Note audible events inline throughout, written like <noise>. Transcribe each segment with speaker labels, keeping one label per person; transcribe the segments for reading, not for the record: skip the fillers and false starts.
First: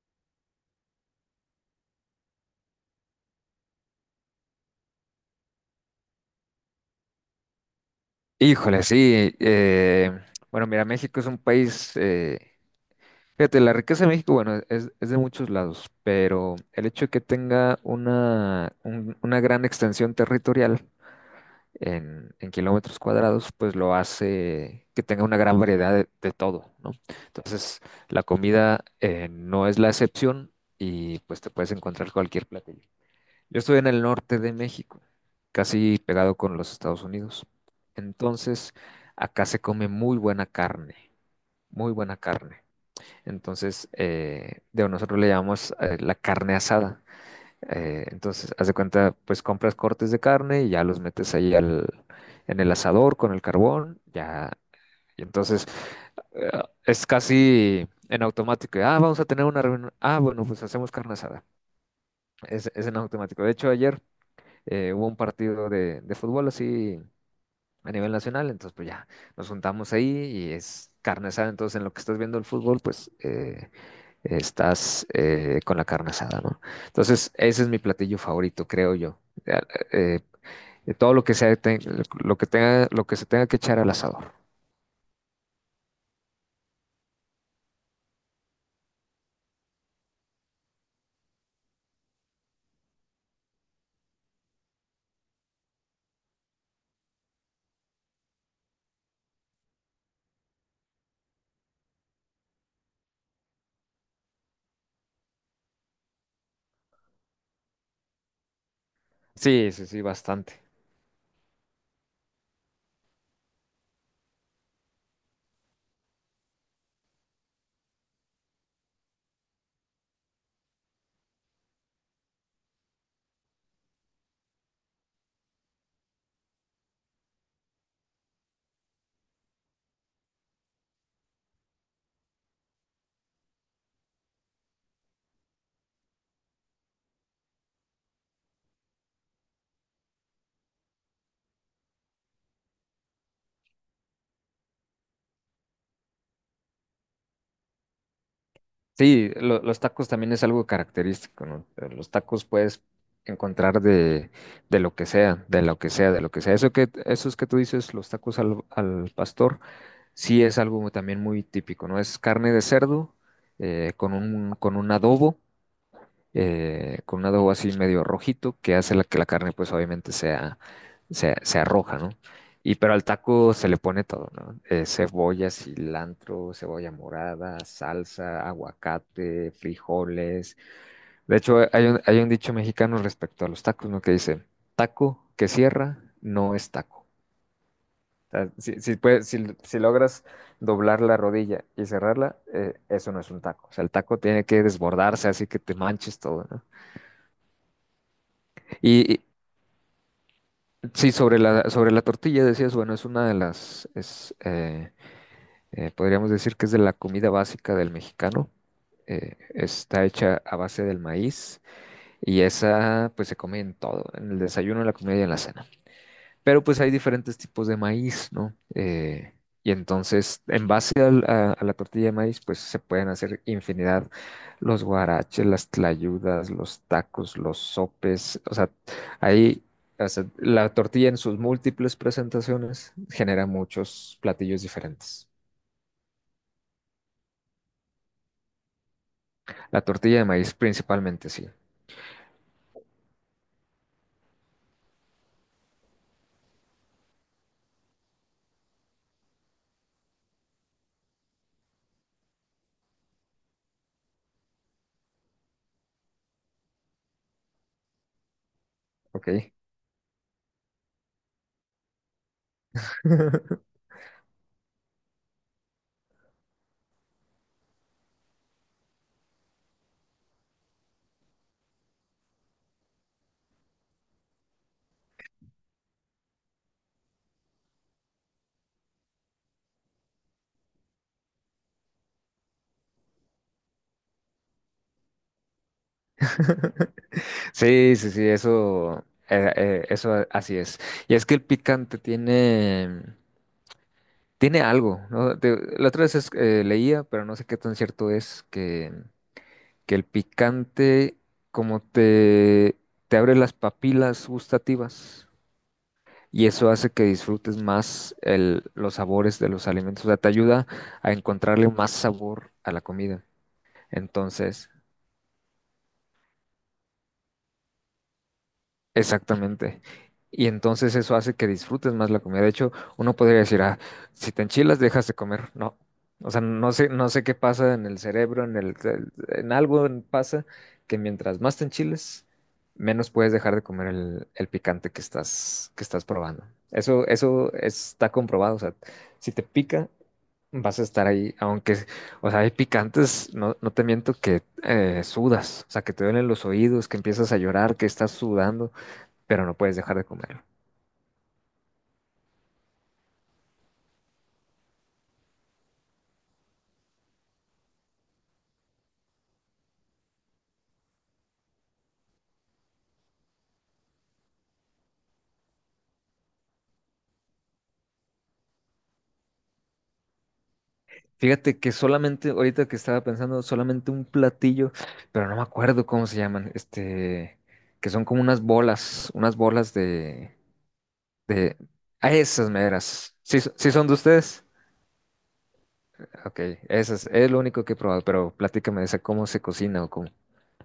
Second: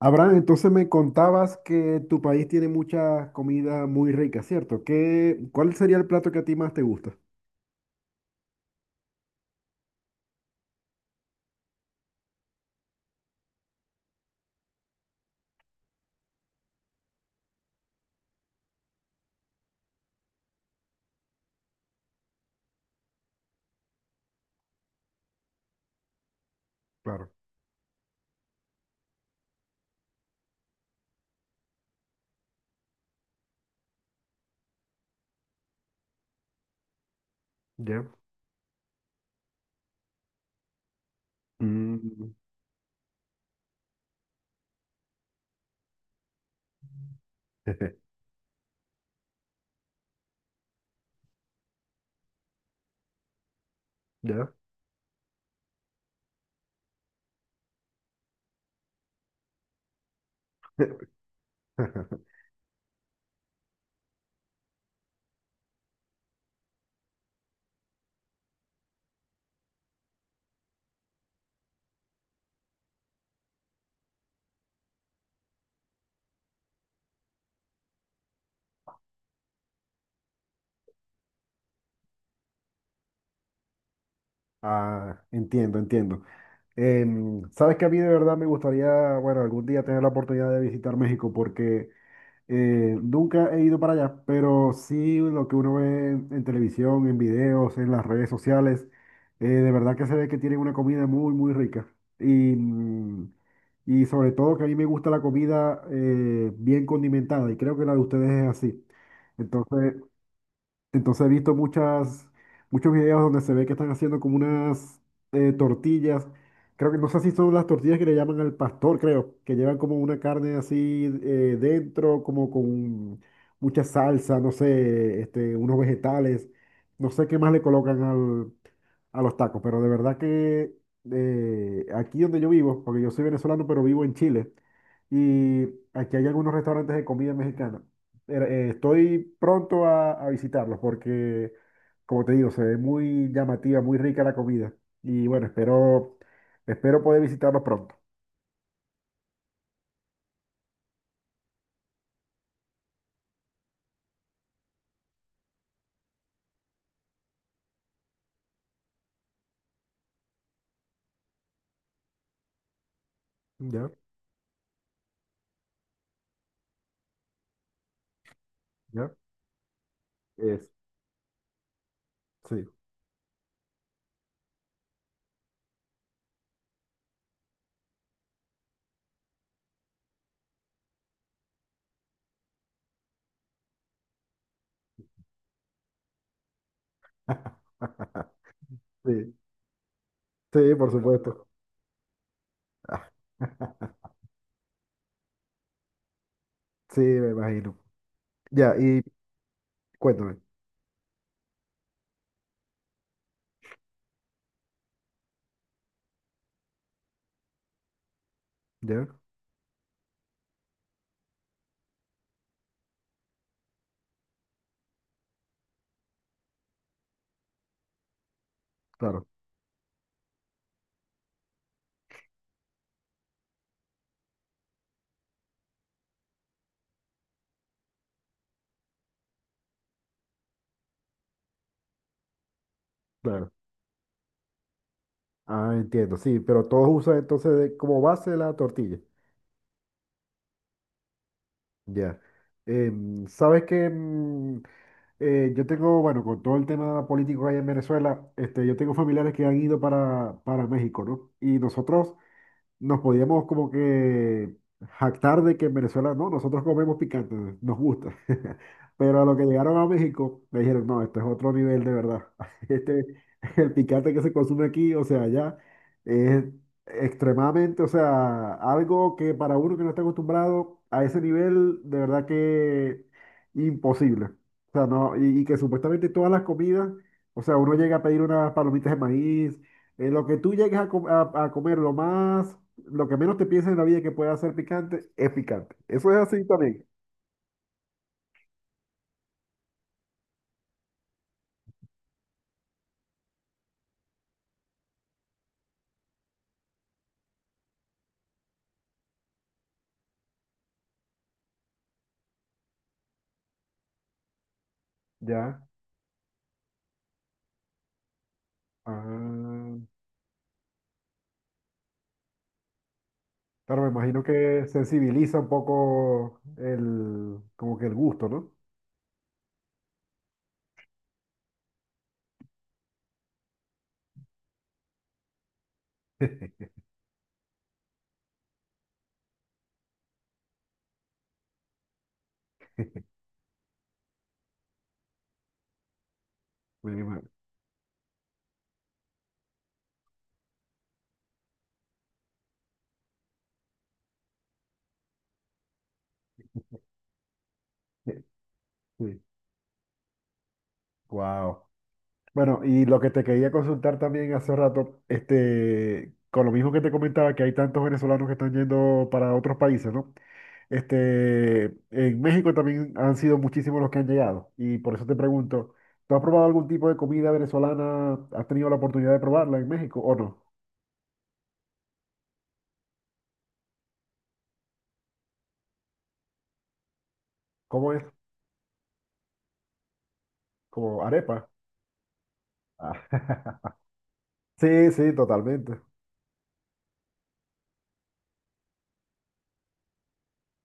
Speaker 1: Abraham, entonces me contabas que tu país tiene mucha comida muy rica, ¿cierto? ¿Qué, cuál sería el plato que a ti más te gusta?
Speaker 2: Híjole, sí. Bueno, mira, México es un país, fíjate, la riqueza de México, bueno, es de muchos lados, pero el hecho de que tenga una gran extensión territorial en kilómetros cuadrados, pues lo hace que tenga una gran variedad de todo, ¿no?
Speaker 1: Claro,
Speaker 2: Entonces, la comida no es la excepción y pues te puedes encontrar cualquier platillo. Yo estoy en el norte de México, casi pegado con los Estados Unidos.
Speaker 1: ya.
Speaker 2: Entonces, acá se come muy buena carne, muy buena
Speaker 1: Mm.
Speaker 2: carne. Entonces, de nosotros le llamamos la carne asada.
Speaker 1: <laughs>
Speaker 2: Entonces, haz de cuenta, pues compras cortes de carne y ya los metes en el asador con el carbón, ya.
Speaker 1: Ya.
Speaker 2: Y entonces, eh, es casi en automático. Ah, vamos a tener una reunión. Ah, bueno, pues hacemos carne asada.
Speaker 1: <laughs>
Speaker 2: Es en automático. De hecho, ayer hubo un partido de fútbol así a nivel nacional, entonces pues ya nos juntamos ahí y es carne asada, entonces en lo que estás viendo el fútbol, pues estás con la carne asada, ¿no? Entonces ese es mi platillo favorito, creo yo. Ya, eh, de todo lo que sea, lo que tenga, lo que se tenga que echar al asador.
Speaker 1: Ah, entiendo, entiendo. Sabes que a mí de verdad me gustaría, bueno, algún día tener la oportunidad de visitar México porque nunca he ido para allá, pero sí lo que uno ve en, televisión, en videos, en las redes sociales, de verdad que se ve que tienen una comida muy, muy rica. Y, mm, y sobre todo que a mí me gusta la comida bien condimentada y creo que la de ustedes es así.
Speaker 2: Sí, sí,
Speaker 1: Entonces,
Speaker 2: sí, bastante.
Speaker 1: entonces he visto muchas, muchos videos donde se ve que están haciendo como unas tortillas. Creo que no sé si son las tortillas que le llaman al pastor, creo, que llevan como una carne así dentro, como con mucha salsa, no sé, este, unos vegetales. No sé qué más le colocan a los tacos, pero de verdad que aquí donde yo vivo, porque yo soy venezolano, pero vivo en Chile, y aquí hay algunos restaurantes de comida mexicana estoy pronto a visitarlos porque, como te digo, se ve muy llamativa, muy rica la comida. Y bueno, espero poder visitarlos pronto.
Speaker 2: Sí, los tacos también es algo característico, ¿no? Los tacos puedes encontrar de lo que sea, de lo que sea, de lo que sea. Eso que, esos que tú dices, los tacos al pastor, sí es algo también muy típico, ¿no? Es carne de cerdo
Speaker 1: ¿Ya?
Speaker 2: eh, con un, con un adobo con un adobo así medio rojito que hace la,
Speaker 1: ¿Ya?
Speaker 2: que la carne pues obviamente sea,
Speaker 1: Es,
Speaker 2: sea roja, ¿no?
Speaker 1: sí.
Speaker 2: Y pero al taco se le pone todo, ¿no? Cebolla, cilantro, cebolla morada, salsa, aguacate, frijoles. De hecho, hay un dicho mexicano respecto a los tacos, ¿no? Que dice, taco que cierra no es taco. O
Speaker 1: <laughs>
Speaker 2: sea, si, si,
Speaker 1: Sí,
Speaker 2: si, si logras
Speaker 1: sí, por
Speaker 2: doblar la
Speaker 1: supuesto.
Speaker 2: rodilla y cerrarla,
Speaker 1: <laughs> Ah,
Speaker 2: eso no es un taco. O sea, el taco tiene que desbordarse así que te manches todo, ¿no?
Speaker 1: sí, me imagino. Ya, y
Speaker 2: Y,
Speaker 1: cuéntame.
Speaker 2: Sí, sobre la tortilla decías, bueno, es una de podríamos decir que es de la comida básica del mexicano.
Speaker 1: ¿Ya?
Speaker 2: Está hecha a base del maíz y esa pues se come en todo, en el desayuno, en la comida y en la cena. Pero pues hay diferentes tipos de maíz, ¿no?
Speaker 1: Claro,
Speaker 2: Y entonces, en base a la tortilla de maíz, pues se pueden hacer infinidad, los guaraches, las tlayudas, los tacos, los sopes, o sea, ahí, o sea, la tortilla en sus múltiples presentaciones genera
Speaker 1: claro.
Speaker 2: muchos platillos diferentes.
Speaker 1: Ah, entiendo, sí, pero todos usan entonces como base la tortilla.
Speaker 2: La tortilla de maíz principalmente, sí,
Speaker 1: Ya. ¿Sabes qué? Yo tengo, bueno, con todo el tema político que hay en Venezuela, este, yo tengo familiares que han ido para, México, ¿no? Y nosotros, nos podíamos como que jactar de que en Venezuela no, nosotros comemos picante, nos gusta. <laughs> Pero a lo que
Speaker 2: ¿ok?
Speaker 1: llegaron a México, me dijeron, no, esto es otro nivel de verdad. <laughs> Este, el
Speaker 2: <laughs>
Speaker 1: picante que se consume aquí, o sea, allá, es extremadamente, o sea, algo que para uno que no está acostumbrado a ese nivel, de verdad que imposible. O sea, no, y que supuestamente todas las comidas, o sea, uno llega a pedir unas palomitas de maíz, lo que tú llegues a comer, lo más lo que menos te pienses en la vida que pueda ser picante es picante. Eso es así también.
Speaker 2: Sí, sí, sí, eso, eso así es. Y es que el picante tiene... Tiene algo, ¿no? La otra vez leía, pero no sé qué tan cierto es, que el picante como te, te abre las papilas gustativas
Speaker 1: Ya.
Speaker 2: y eso hace que disfrutes más los sabores de los
Speaker 1: Ah,
Speaker 2: alimentos, o sea, te ayuda a encontrarle más sabor a la comida.
Speaker 1: claro, me imagino que
Speaker 2: Entonces,
Speaker 1: sensibiliza un poco el, como que el gusto, ¿no?
Speaker 2: exactamente. Y entonces eso hace que disfrutes más la comida. De hecho, uno podría decir, ah, si te enchilas, dejas de comer. No. O sea,
Speaker 1: <laughs>
Speaker 2: no sé, no sé qué pasa en el cerebro, en algo pasa que mientras más te enchiles, menos puedes dejar de comer el picante que estás probando.
Speaker 1: Me
Speaker 2: Eso,
Speaker 1: imagino.
Speaker 2: eso está comprobado. O sea, si te pica, vas a estar ahí, aunque, o sea, hay picantes, no, no te miento que sudas, o sea, que te duelen los oídos, que empiezas a llorar, que estás sudando
Speaker 1: Sí.
Speaker 2: pero no puedes dejar de comerlo.
Speaker 1: Wow. Bueno, y lo que te quería consultar también hace rato, este, con lo mismo que te comentaba, que hay tantos venezolanos que están yendo para otros países, ¿no? Este, en México también han sido muchísimos los que han llegado. Y por eso te pregunto, ¿tú has probado algún tipo de comida venezolana? ¿Has tenido la oportunidad de probarla en México o no?
Speaker 2: Fíjate que solamente, ahorita que estaba pensando, solamente un platillo, pero no me acuerdo cómo se llaman, este, que
Speaker 1: ¿Cómo es?
Speaker 2: son como unas bolas
Speaker 1: ¿Como arepa?
Speaker 2: de, a esas
Speaker 1: Ah.
Speaker 2: meras. ¿Sí, sí
Speaker 1: <laughs>
Speaker 2: son de ustedes?
Speaker 1: Sí, sí, totalmente.
Speaker 2: Ok, esas, es lo único que he probado, pero platícame de esa, cómo se cocina o cómo,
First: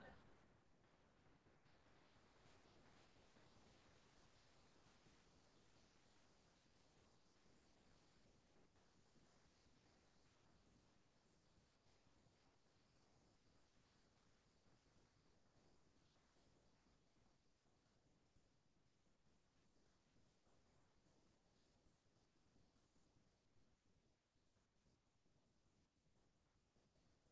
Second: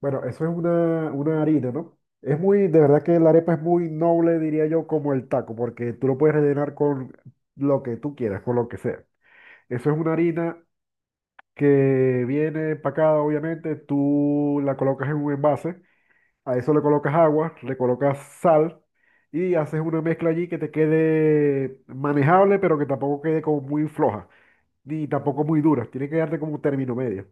Speaker 1: Bueno, eso es una harina, ¿no? Es muy, de verdad que la arepa es muy noble, diría yo, como el taco, porque tú lo puedes rellenar con lo que tú quieras, con lo que sea. Eso es una harina que viene empacada, obviamente, tú la colocas en un envase. A eso le colocas agua, le colocas sal y haces una mezcla allí que te quede manejable, pero que tampoco quede como muy floja, ni tampoco muy dura. Tiene que darte como un término medio.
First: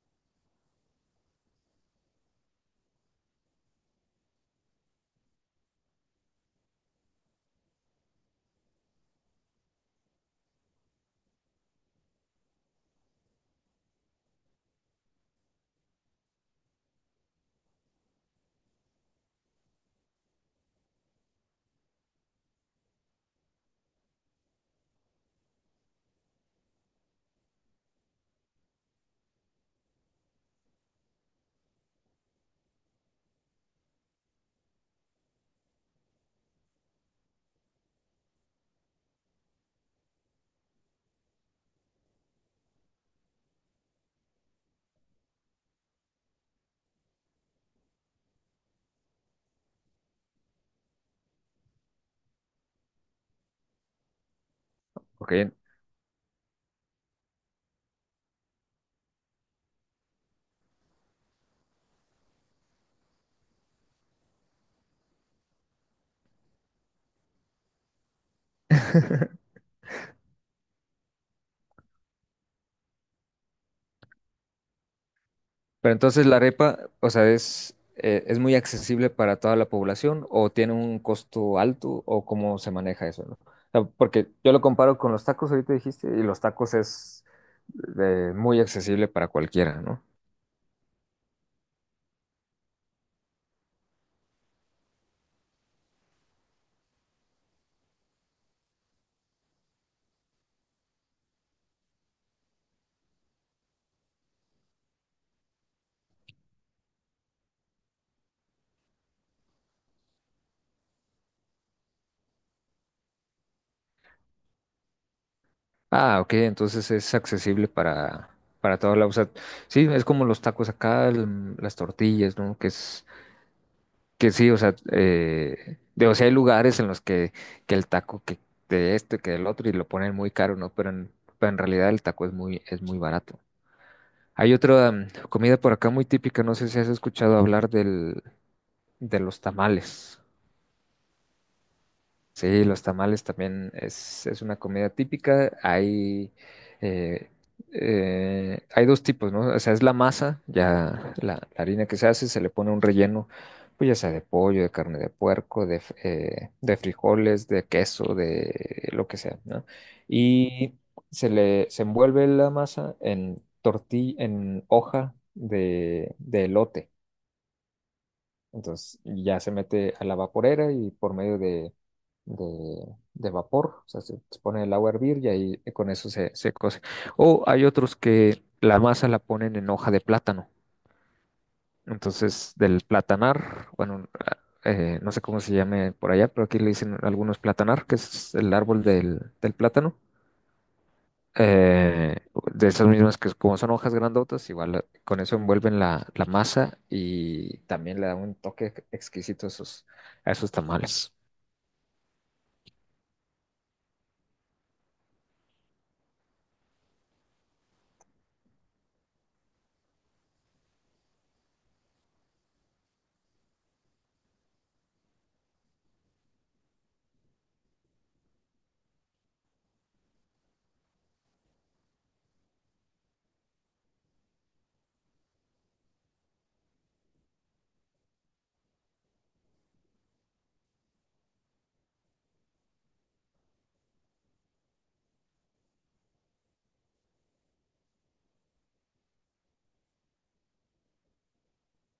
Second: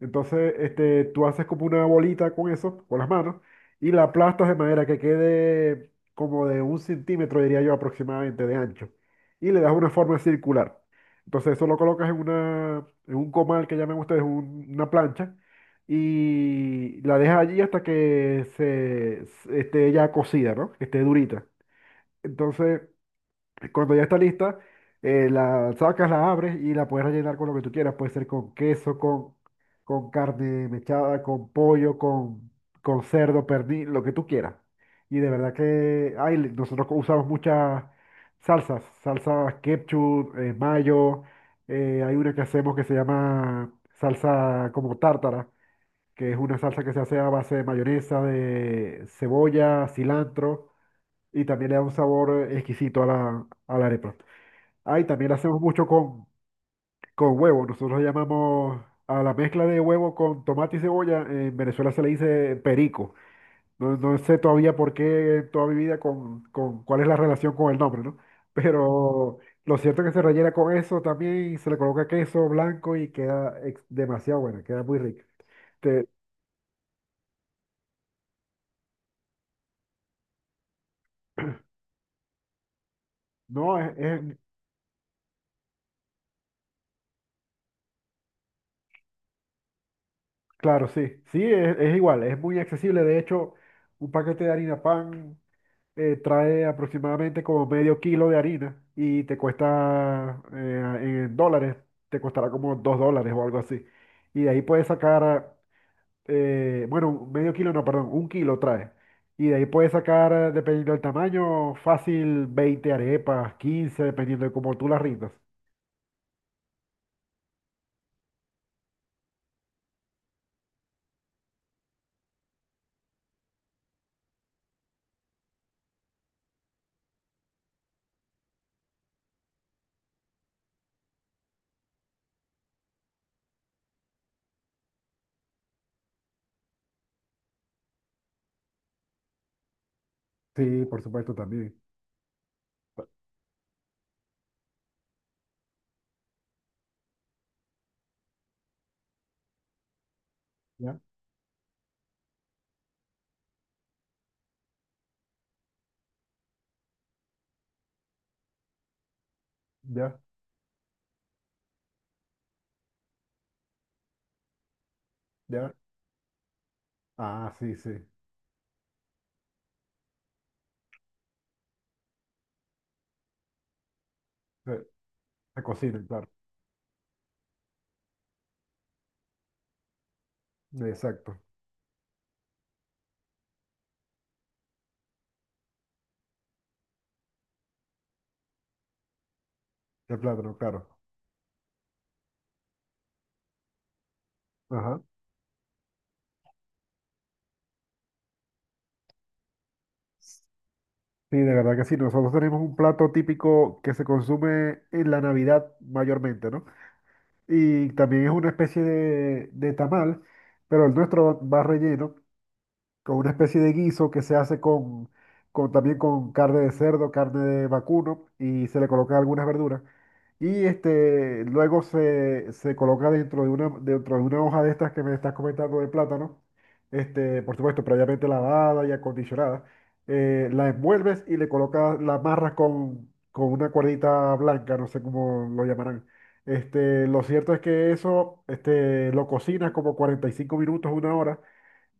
Speaker 1: Entonces, este, tú haces como una bolita con eso, con las manos, y la aplastas de manera que quede como de 1 centímetro, diría yo, aproximadamente de ancho. Y le das una forma circular. Entonces, eso lo colocas en un comal que llaman ustedes una plancha, y la dejas allí hasta que esté ya cocida, ¿no? Que esté durita. Entonces, cuando ya está lista, la sacas, la abres y la puedes rellenar con lo que tú quieras. Puede ser con queso, con carne mechada, con pollo, con cerdo, pernil, lo que tú quieras. Y de verdad que ay, nosotros usamos muchas salsas, salsas ketchup, mayo. Hay una que hacemos que se llama salsa como tártara, que es una salsa que se hace a base de mayonesa, de cebolla, cilantro y también le da un sabor exquisito a la arepa. Ah, y también
Speaker 2: ok.
Speaker 1: lo hacemos mucho con, huevo. Nosotros llamamos a la mezcla de huevo con tomate y cebolla. En Venezuela se le dice perico. No, no sé todavía por qué en toda mi vida con, cuál es la relación con el nombre, ¿no? Pero
Speaker 2: <laughs>
Speaker 1: lo cierto es que se rellena con eso también y se le coloca queso blanco y queda demasiado buena, queda muy rica.
Speaker 2: Pero
Speaker 1: Te-
Speaker 2: entonces la arepa, o sea, es muy accesible para toda la población o tiene un costo alto o cómo se maneja eso, ¿no? O
Speaker 1: no,
Speaker 2: sea, porque
Speaker 1: es-
Speaker 2: yo lo comparo con los tacos, ahorita dijiste, y los tacos es muy accesible para cualquiera, ¿no?
Speaker 1: Claro, sí. Sí, es igual, es muy accesible. De hecho, un paquete de harina pan, trae aproximadamente como medio kilo de harina y te cuesta en dólares, te costará como 2 dólares o algo así. Y de ahí puedes sacar, bueno, medio kilo, no, perdón, 1 kilo trae. Y de ahí puedes sacar, dependiendo del tamaño, fácil 20 arepas, 15 dependiendo de cómo tú las rindas.
Speaker 2: Ah, ok, entonces es accesible para toda la, o sea, sí, es como los tacos acá, las tortillas, ¿no? Que es que sí, o sea, o sea, hay lugares en los que el taco que de esto, que del otro, y lo ponen muy caro, ¿no? Pero en realidad el taco es muy barato. Hay otra comida por acá muy típica, no sé si has escuchado hablar del, de los tamales.
Speaker 1: Sí, por supuesto, también.
Speaker 2: Sí, los tamales también es una comida típica. Hay, eh, hay dos tipos, ¿no? O sea, es la masa,
Speaker 1: Ya,
Speaker 2: ya la harina que se hace, se le pone un relleno, pues ya sea de pollo, de carne de puerco, de frijoles, de queso, de lo que sea, ¿no?
Speaker 1: ya,
Speaker 2: Y se envuelve la masa en tortilla, en hoja
Speaker 1: ya.
Speaker 2: de elote.
Speaker 1: Ah, sí, sí.
Speaker 2: Entonces ya se mete a la vaporera y por medio de, de vapor, o sea, se pone
Speaker 1: Se,
Speaker 2: el agua a hervir y
Speaker 1: se
Speaker 2: ahí con
Speaker 1: cocina,
Speaker 2: eso
Speaker 1: claro.
Speaker 2: se, se cose. O hay otros que la masa la ponen en hoja de plátano.
Speaker 1: Exacto.
Speaker 2: Entonces, del platanar, bueno, ah, no sé cómo se llame por allá, pero aquí le dicen algunos platanar, que es el árbol del plátano
Speaker 1: El plátano, claro.
Speaker 2: eh, de esas mismas que como son hojas grandotas, igual
Speaker 1: Ajá.
Speaker 2: con eso envuelven la, la masa y también le da un toque exquisito a esos tamales.
Speaker 1: Sí, de verdad que sí. Nosotros tenemos un plato típico que se consume en la Navidad mayormente, ¿no? Y también es una especie de, tamal, pero el nuestro va relleno con una especie de guiso que se hace con, también con carne de cerdo, carne de vacuno y se le colocan algunas verduras. Y este, luego se coloca dentro de una hoja de estas que me estás comentando de plátano, este, por supuesto, previamente lavada y acondicionada. La envuelves y le colocas, la amarras con, una cuerdita blanca, no sé cómo lo llamarán. Este, lo cierto es que eso, lo cocinas como 45 minutos, una hora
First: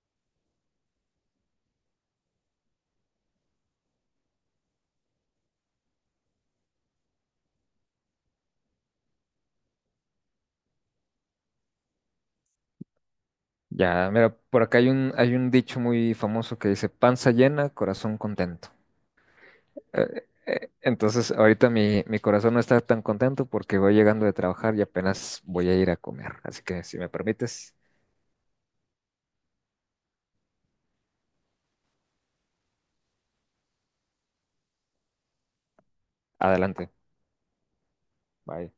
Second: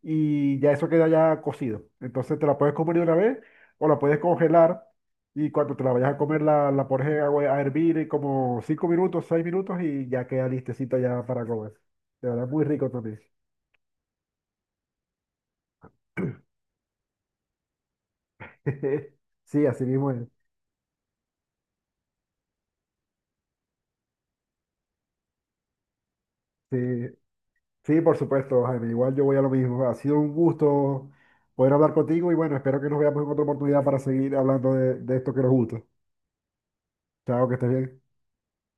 Speaker 1: y ya eso queda ya cocido. Entonces te la puedes comer de una vez o la puedes congelar y cuando te la vayas a comer la pones en agua a hervir en como 5 minutos, 6 minutos y ya queda listecita ya para comer. De verdad, muy rico también.
Speaker 2: Ya, mira, por acá hay un dicho muy famoso que dice, panza llena, corazón contento.
Speaker 1: <laughs> Sí, así mismo es.
Speaker 2: Entonces, ahorita mi, mi corazón no está tan contento porque voy llegando de trabajar y apenas voy a ir a comer. Así
Speaker 1: Sí,
Speaker 2: que si me permites,
Speaker 1: sí, por supuesto, Jaime. Igual yo voy a lo mismo. Ha sido un gusto poder hablar contigo y bueno, espero que nos veamos en otra oportunidad para seguir hablando de, esto que nos gusta.
Speaker 2: adelante.
Speaker 1: Chao, que estés bien.
Speaker 2: Bye.